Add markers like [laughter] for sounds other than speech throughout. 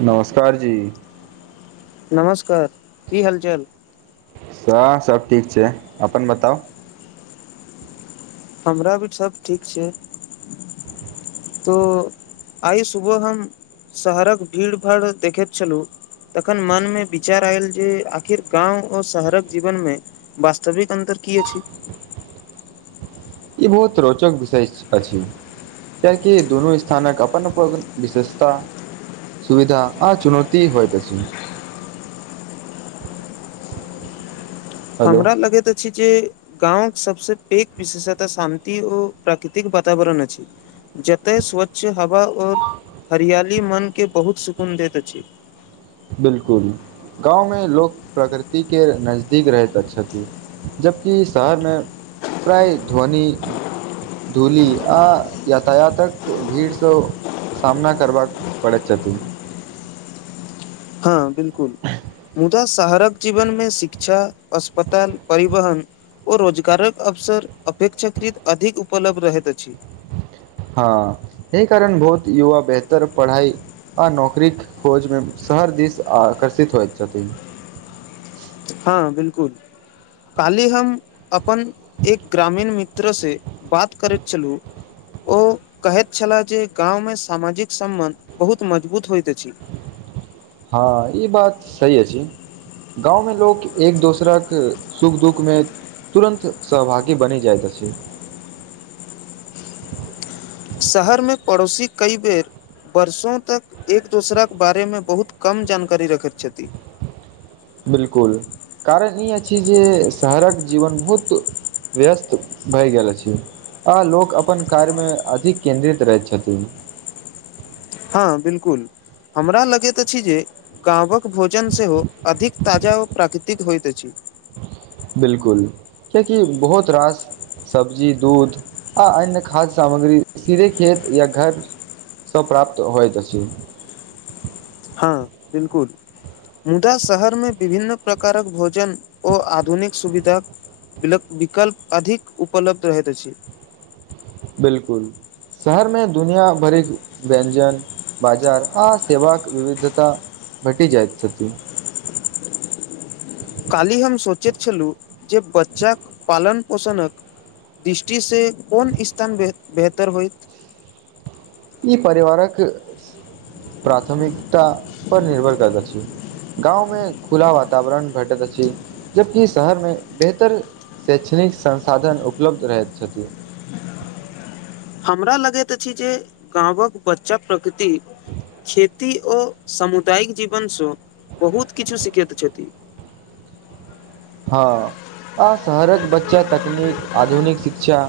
नमस्कार जी नमस्कार की हाल चाल सएह सब ठीक छै अपन बताउ हमरा भी सब ठीक छै तो आइ सुबह हम शहरक भीड़ भाड़ देखैत छलहुँ तखन मनमे विचार आयल जे आखिर गाँव आ शहरक जीवनमे वास्तविक अन्तर की अछि ई बहुत रोचक विषय अछि कियाकि दुनू स्थानक अपन अपन विशेषता सुविधा आ चुनौती होइत अछि हेलो हमरा लगैत अछि जे गाँंवक सबसँ पेघ विशेषता शान्ति ओ प्राकृतिक वातावरण अछि जतेय स्वच्छ हवा आओर हरियाली मन के बहुत सुकून देैत अछि बिल्कुल गाँवमे लोक प्रकृति के नजदीक रहैत छथि जबकि शहरमे प्राय ध्वनि धूली आ यातायातक भीड़सँ सामना करबाक पड़ैत छथि हँ बिल्कुल मुदा शहरक जीवन मे शिक्षा अस्पताल परिवहन ओ रोजगारक अवसर अपेक्षाकृत अधिक उपलब्ध रहैत अछि हँ अहि कारण बहुत युवा बेहतर पढ़ाइ आ नौकरी खोज में शहर दिस आकर्षित होइत छथिन हँ बिल्कुल काल्हि हम अपन एक ग्रामीण मित्रसँ बात करैत छलु ओ कहैत छलाह जे गाँवमे सामाजिक सम्बन्ध बहुत मजबूत होइत अछि। हँ ई बात सही अछि गाँवमे लोक एक दोसरक सुख दुःखमे तुरन्त सहभागी बनि जाइत अछि शहरमे पड़ोसी कई बेर वर्षों तक एक दोसरक बारे मे बहुत कम जानकारी रखैत छथि बिल्कुल कारण ई अछि जे शहरक जीवन बहुत व्यस्त भए गेल अछि आ लोक अपन कार्य मे अधिक केन्द्रित रहैत छथिन हँ बिल्कुल हमरा लगैत अछि जे गावँक भोजन सेहो अधिक ताजा ओ प्राकृतिक होइत अछि बिल्कुल कियाकि बहुत रास सब्जी दूध आ अन्य खाद्य सामग्री सीधे खेत या घर स प्राप्त होइत अछि हँ बिल्कुल मुदा शहर मे विभिन्न प्रकारक भोजन ओ आधुनिक सुविधक विकल्प अधिक उपलब्ध रहैत अछि बिल्कुल शहरमे दुनिया भरिक व्यञ्जंन बाजार आ सेवाक विविधता भेटि जाइत छथि काल्हि हम सोचैत छलु जे बच्चाक पालन पोषणक दृष्टि से कोन इस्थान बेहत बेहतर होइत ई परिवारक प्राथमिकता पर निर्भर करैत अछि गाँव में खुला वातावरण भेटत अछि जबकि शहरमे बेहतर शैक्षणिक संसाधन उपलब्ध रहैत छथि हमरा लगैत अछि जे गाँवक बच्चा प्रकृति खेती ओ सामुदायिक जीवनसँ बहुत किछो सीखैत छथि हँ आ शहरक बच्चा तकनीक आधुनिक शिक्षा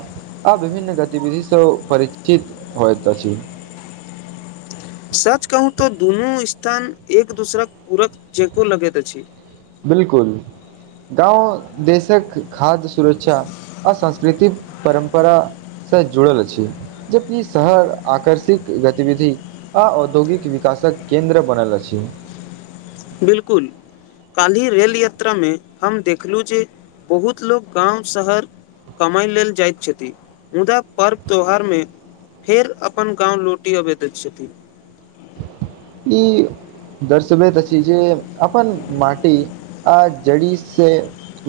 आ विभिन्न गतिविधि स परिचित होइत अछि सच कहू तो दुनू स्थान एक दोसरक पूरक चको लगैत अछि बिल्कुल गाँव देशक खाद्य सुरक्षा आ संस्कृतिक परम्परा स जुड़ल अछि जबकि शहर आकर्षिक गतिविधि आ औद्योगिक विकासक केन्द्र बनल अछि बिल्कुल काल्हि रेल यात्रामे हम देखलौ जे बहुत लोक गाँव शहर कमाय लेल जाइत छथि मुदा पर्व त्योहार मे फेर अपन गाँव लौटि अबैत छथि। ई। दर्शबैत छी जे अपन माटी आ जड़ि से।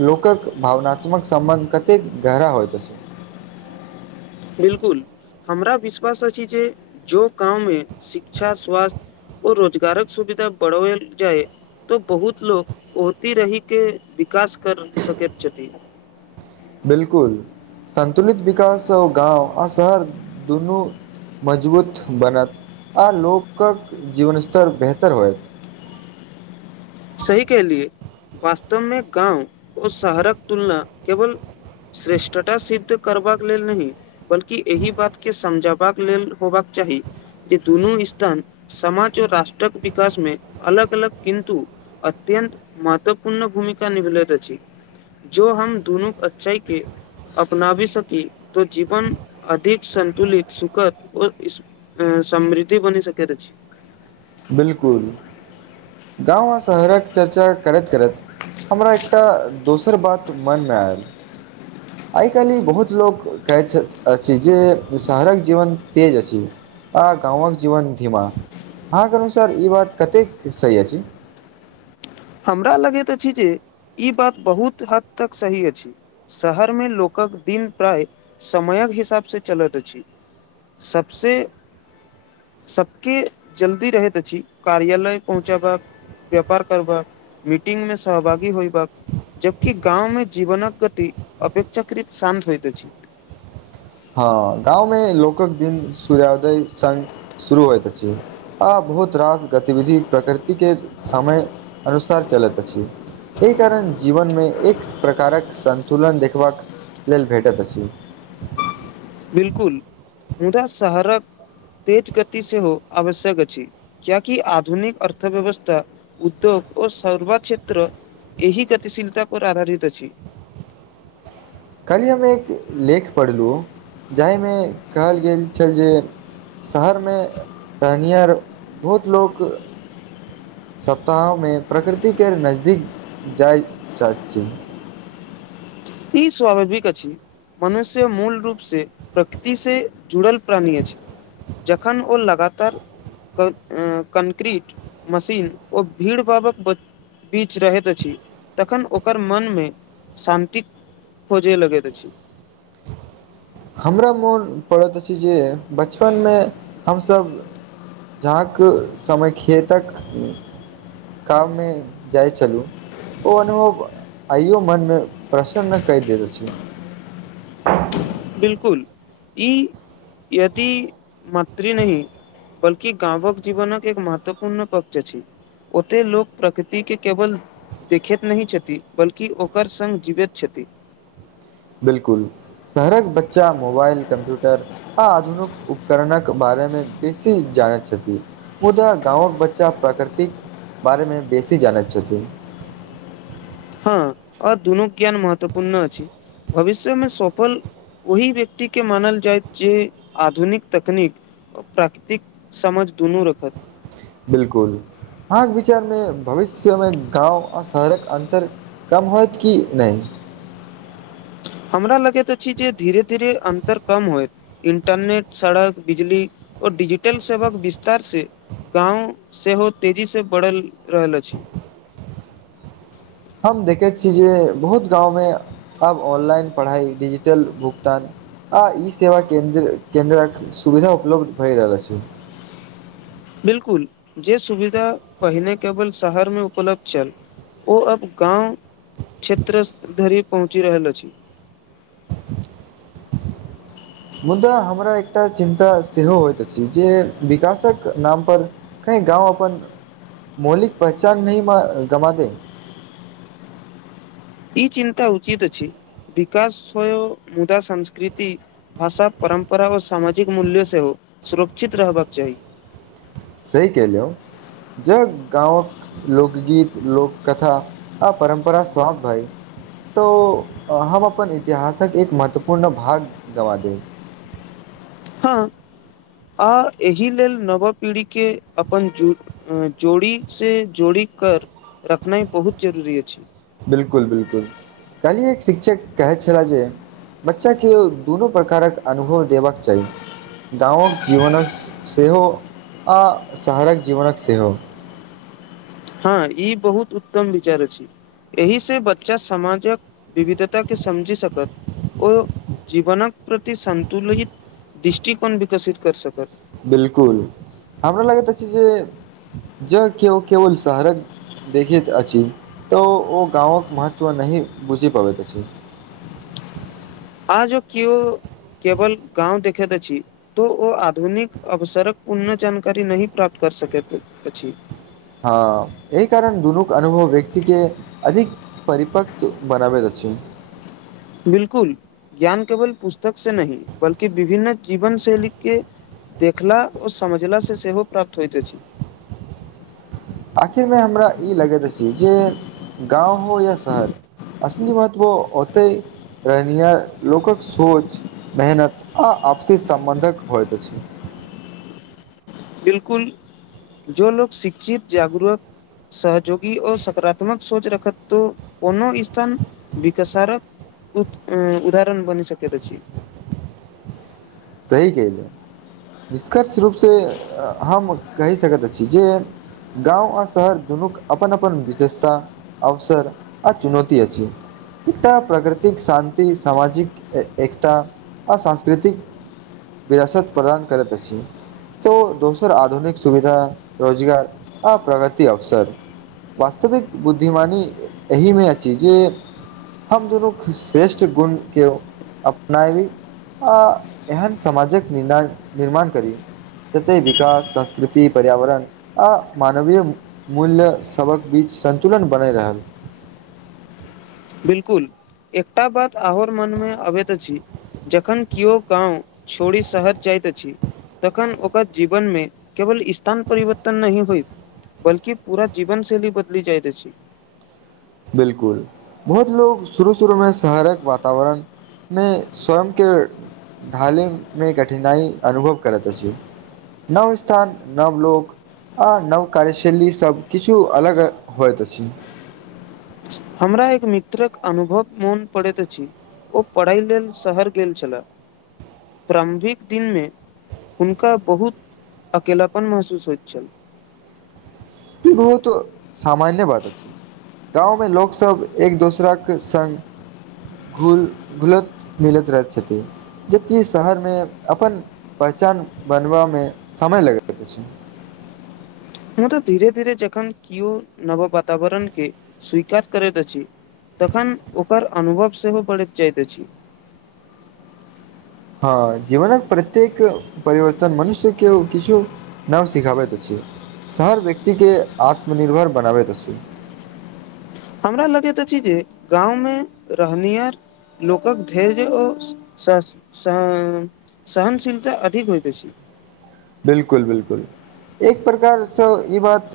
लोकक भावनात्मक सम्बन्ध कतेक गहीर होइ छै। बिल्कुल, हमरा विश्वास अछि जे गाँवमे शिक्षा, स्वास्थ्य ओ रोजगारक सुविधा बढ़ैत जाइ। तऽ बहुत लोक ओतहि रहि के विकास कऽ सकै छथि। बिल्कुल, संतुलित विकास गाँव आ शहर दुनू। मजबूत बनत आ लोकक जीवन स्तर बेहतर होयत। सही कहलियै, वास्तवमे गाँव आ शहरक तुलना केवल श्रेष्ठता सिद्ध करबाक लेल नहि, बल्कि एहि बातके समझबाक। लेल होबाक चाही। जे दुनू स्थान समाज आ राष्ट्रक विकासमे अलग-अलग, किन्तु अत्यंत महत्वपूर्ण भूमिका निभबैत अछि। जे हम दुनू अच्छाईके अपना सकी तऽ जीवन अधिक संतुलित, सुखद। आ समृद्ध बनि सकै रहै छै। बिल्कूल। गाँव आ शहरक चर्चा करैत-करैत। हमरा एकटा दोसर बात मोनमे आयल। [inaudible] आइ-काल्हि बहुत लोक कहैत अछि जे शहरक जीवन तेज अछि। आ गाँवक जीवन धीमा, हँ? एकर अनुसार ई बात कतेक सही अछि? हमरा लगैत अछि जे ई बात बहुत हद तक सही अछि। शहरमे लोकक दिन प्राय समयक हिसाबसँ चलैत अछि। सभसँ सभके जल्दी रहैत अछि कार्यालय पहुँचब। व्यापार करबाक, मीटिंगमे सहभागी होयब। जखन कि गाँवमे जीवनक गति अपेक्षाकृत शान्त होइत अछि। हँ, गाँवमे लोकक दिन सूर्योदयसँ शुरू होइत अछि। आ बहुत रास गतिविधि प्रकृतिक समय अनुसार चलैत अछि। एहि कारण जीवनमे एक प्रकारक सन्तुलन देखबाक। लेल भेटैत अछि। बिल्कूल मुदा शहरक तेज गति सेहो आवश्यक अछि। किएक तऽ आधुनिक अर्थव्यवस्था, उद्योग आ सेवा क्षेत्र एहि गतिशीलता पर आधारित अछि। काल्हि हम एकटा लेख पढ़लहुँ, जाहिमे कहल गेल छल जे शहरमे रहनिहार बहुत लोक सप्ताहमे प्रकृतिक नजदीक जाय चाही। ई स्वाभाविक अछि। मनुष्य मूल रूपसँ प्रकृतिसँ जुड़ल प्राणी छै। जखन ओ लगातार। कंक्रीट, मशीन ओ भीड़-भाड़क। बीच रहैत अछि, तखन ओकर मनमे शान्ति। खोजै लगैत अछि। हमरा मोन पड़ैत अछि जे बचपनमे हमसभ। जहाँक समय खेतक। काम मे जाइ छलू। ओ अनुभव आइयो मोनमे प्रसन्नता भरि दैत अछि। बिल्कुल, ई यति माटी नहि। बल्कि गावक जीवन एक महत्वपूर्ण पक्ष छी ओते लोक प्रकृति के केवल देखेत नहि छथि बल्कि ओकर संग जीवेत छथि बिलकुल शहरक बच्चा मोबाइल कम्प्यूटर आ आधुनिक उपकरणक बारेमे बेसी जानैत छथि मुदा गाँंवक बच्चा प्राकृतिक बारेमे बेसी जानैत छथिन हँ आ दुनू ज्ञान महत्वपूर्ण अछि भविष्यमें सोफल ओहि व्यक्तिके मानल जाय जे आधुनिक तकनीक व प्राकृतिक समझ दुनू रखत बिलकुल, अहाँक विचारमे भविष्यमे गाँव आ शहरक अन्तर कम होयत कि नहि? हमरा लगैत अछि जे धीरे-धीरे अन्तर कम होइत इंटरनेट, सड़क, बिजली आ डिजिटल सेवाक विस्तार से गाँंव सेहो तेजी से बढ़ल रहल अछि हम देखै छीये जे बहुत गाँंव मे अब ऑनलाइन पढ़ाई डिजिटल भुगतान आ ई सेवा के केन्द्रक सुविधा उपलब्ध भए रहल अछि बिल्कुल जे सुविधा पहिने केवल शहर में उपलब्ध छल ओ अब गाँव क्षेत्रस धरि पहुँचि रहल अछि [unintelligible] [unintelligible] मुदा हमरा एकटा चिन्ता सेहो होइत अछि जे विकासक नाम पर क गाँव अपन मौलिक पहचान नहि ग गमा दे ई चिन्ता उचित अछि विकास होय मुदा संस्कृति भाषा परम्परा आ सामाजिक मूल्य सेहो सुरक्षित रहबाक चाही सही कहलौ जब गाँव लोकगीत, लोककथा आ परम्परा सभक सेहो तऽ हम अपन इतिहासक एक महत्वपूर्ण भाग गँवा देब। हँ, आ एहि लेल नव पीढ़ीके अपन जोड़ी सँ जोड़ी कऽ राखनाइ बहुत जरूरी अछि। बिल्कुल बिल्कुल कहली एक शिक्षक कहै छला जे बच्चा के दुनू प्रकारक अनुभव देबक चाही गाँवक जीवनक सेहो आ शहरक जीवनक सेहो हँ ई बहुत उत्तम विचार अछि एहि सँ बच्चा समाजक विविधताके बुझि सकत। ओ जीवनक प्रति संतुलित दृष्टिकोन विकसित कर सकत बिलकुल हमरा लागैत अछि जे जग केयो केवल शहरक देखित अछी तऽ ओ गाँवक महत्व नहि बुझि पाबैत अछि। आ जो किओ केवल गाँंव देखत अछि तऽ ओ आधुनिक अवसरक पूर्ण जानकारी नहि प्राप्त कऽ सकत। हँ एहि कारण दुनूके अनुभव व्यक्ति के अधिक परिपकव बनाबैत अछि बिलकुल, ज्ञान केवल पुस्तक सँ नहि, बल्कि विभिन्न जीवन शैलीके देखला आ बुझला सँ सेहो प्राप्त होइत अछि। आखिर में हमरा ई लगैत अछि जे गाँव हो या शहर असली महत्व औते रहनिय लोकक सोच मेहनत आ आपसी सम्बन्धक होइत अछि बिलकुल जो लोग शिक्षित जागुरक सहजोगी आ सकारात्मक सोच रखत तऽ कोनो स्थान विकासक एक उदाहरण बनि सकैत अछि। सही केले निष्कर्ष रूपसँ हम कहि सकैत छी जे गाँव आ शहर दुनूक अपन अपन विशेषता अवसर आ चुनौती अछि एकटा प्राकृतिक शान्ति सामाजिक एकता आ सांस्कृतिक विरासत प्रदान करैत अछि तो दोसर आधुनिक सुविधा रोजगार आ प्रगति अवसर वास्तविक बुद्धिमानी एहिमे अछि जे हम दुनू श्रेष्ठ गुण के अपनायी आ एहन समाजक निर्माण करी। जते विकास संस्कृति पर्यावरण आ मानवीय मूल्य सबक बीच संन्तुलन बनय रहल बिलकुल, एकटा बात आओर मनमे अबैत अछि। जखन किओ गाँंव छोड़ी शहर जाइत अछि तखन ओकर जीवनमे केवल स्थान परिवर्तन नहि होयत बल्कि पूरा जीवन शैली बदली जाइत अछि बिलकुल, बहुत लोक शुरू-शुरूमे शहरक वातावरण मे स्वयं के ढाले मे कठिनाई अनुभव करैत अछि नव स्थान नव लोक आ नव कार्यशैली सभ किछु अलग होइत अछि। हमरा एक मित्रक अनुभव मोन पड़ैत अछि ओ पढ़ै लेल शहर गेल छलै प्रारम्भिक दिनमे। हुनका बहुत अकेलापन महसूस होइत छल। ई बहुत सामान्य बात अछि गाँवमे लोक एक-दोसराक संग घुल घुलैत मिलैत रहैत छथि जबकि शहरमे अपन पहचान बनबामे समय लगैत अछि मुदा धीरे धीरे जखन केओ नव वातावरण के स्वीकार करैत अछि तखन ओकर अनुभव सेहो बढ़ैत जाइत अछि। हँ जीवनक प्रत्येक परिवर्तन मनुष्य केओ किछो नव सिखाबैत अछि शहर व्यक्ति के आत्मनिर्भर बनाबैत अछि हमरा लगैत अछि जे गाँवमे रहनिहार लोकक धैर्य ओ स सँ सहनशीलता अधिक होइत अछि बिलकुल बिलकुल एक प्रकारसँ ई बात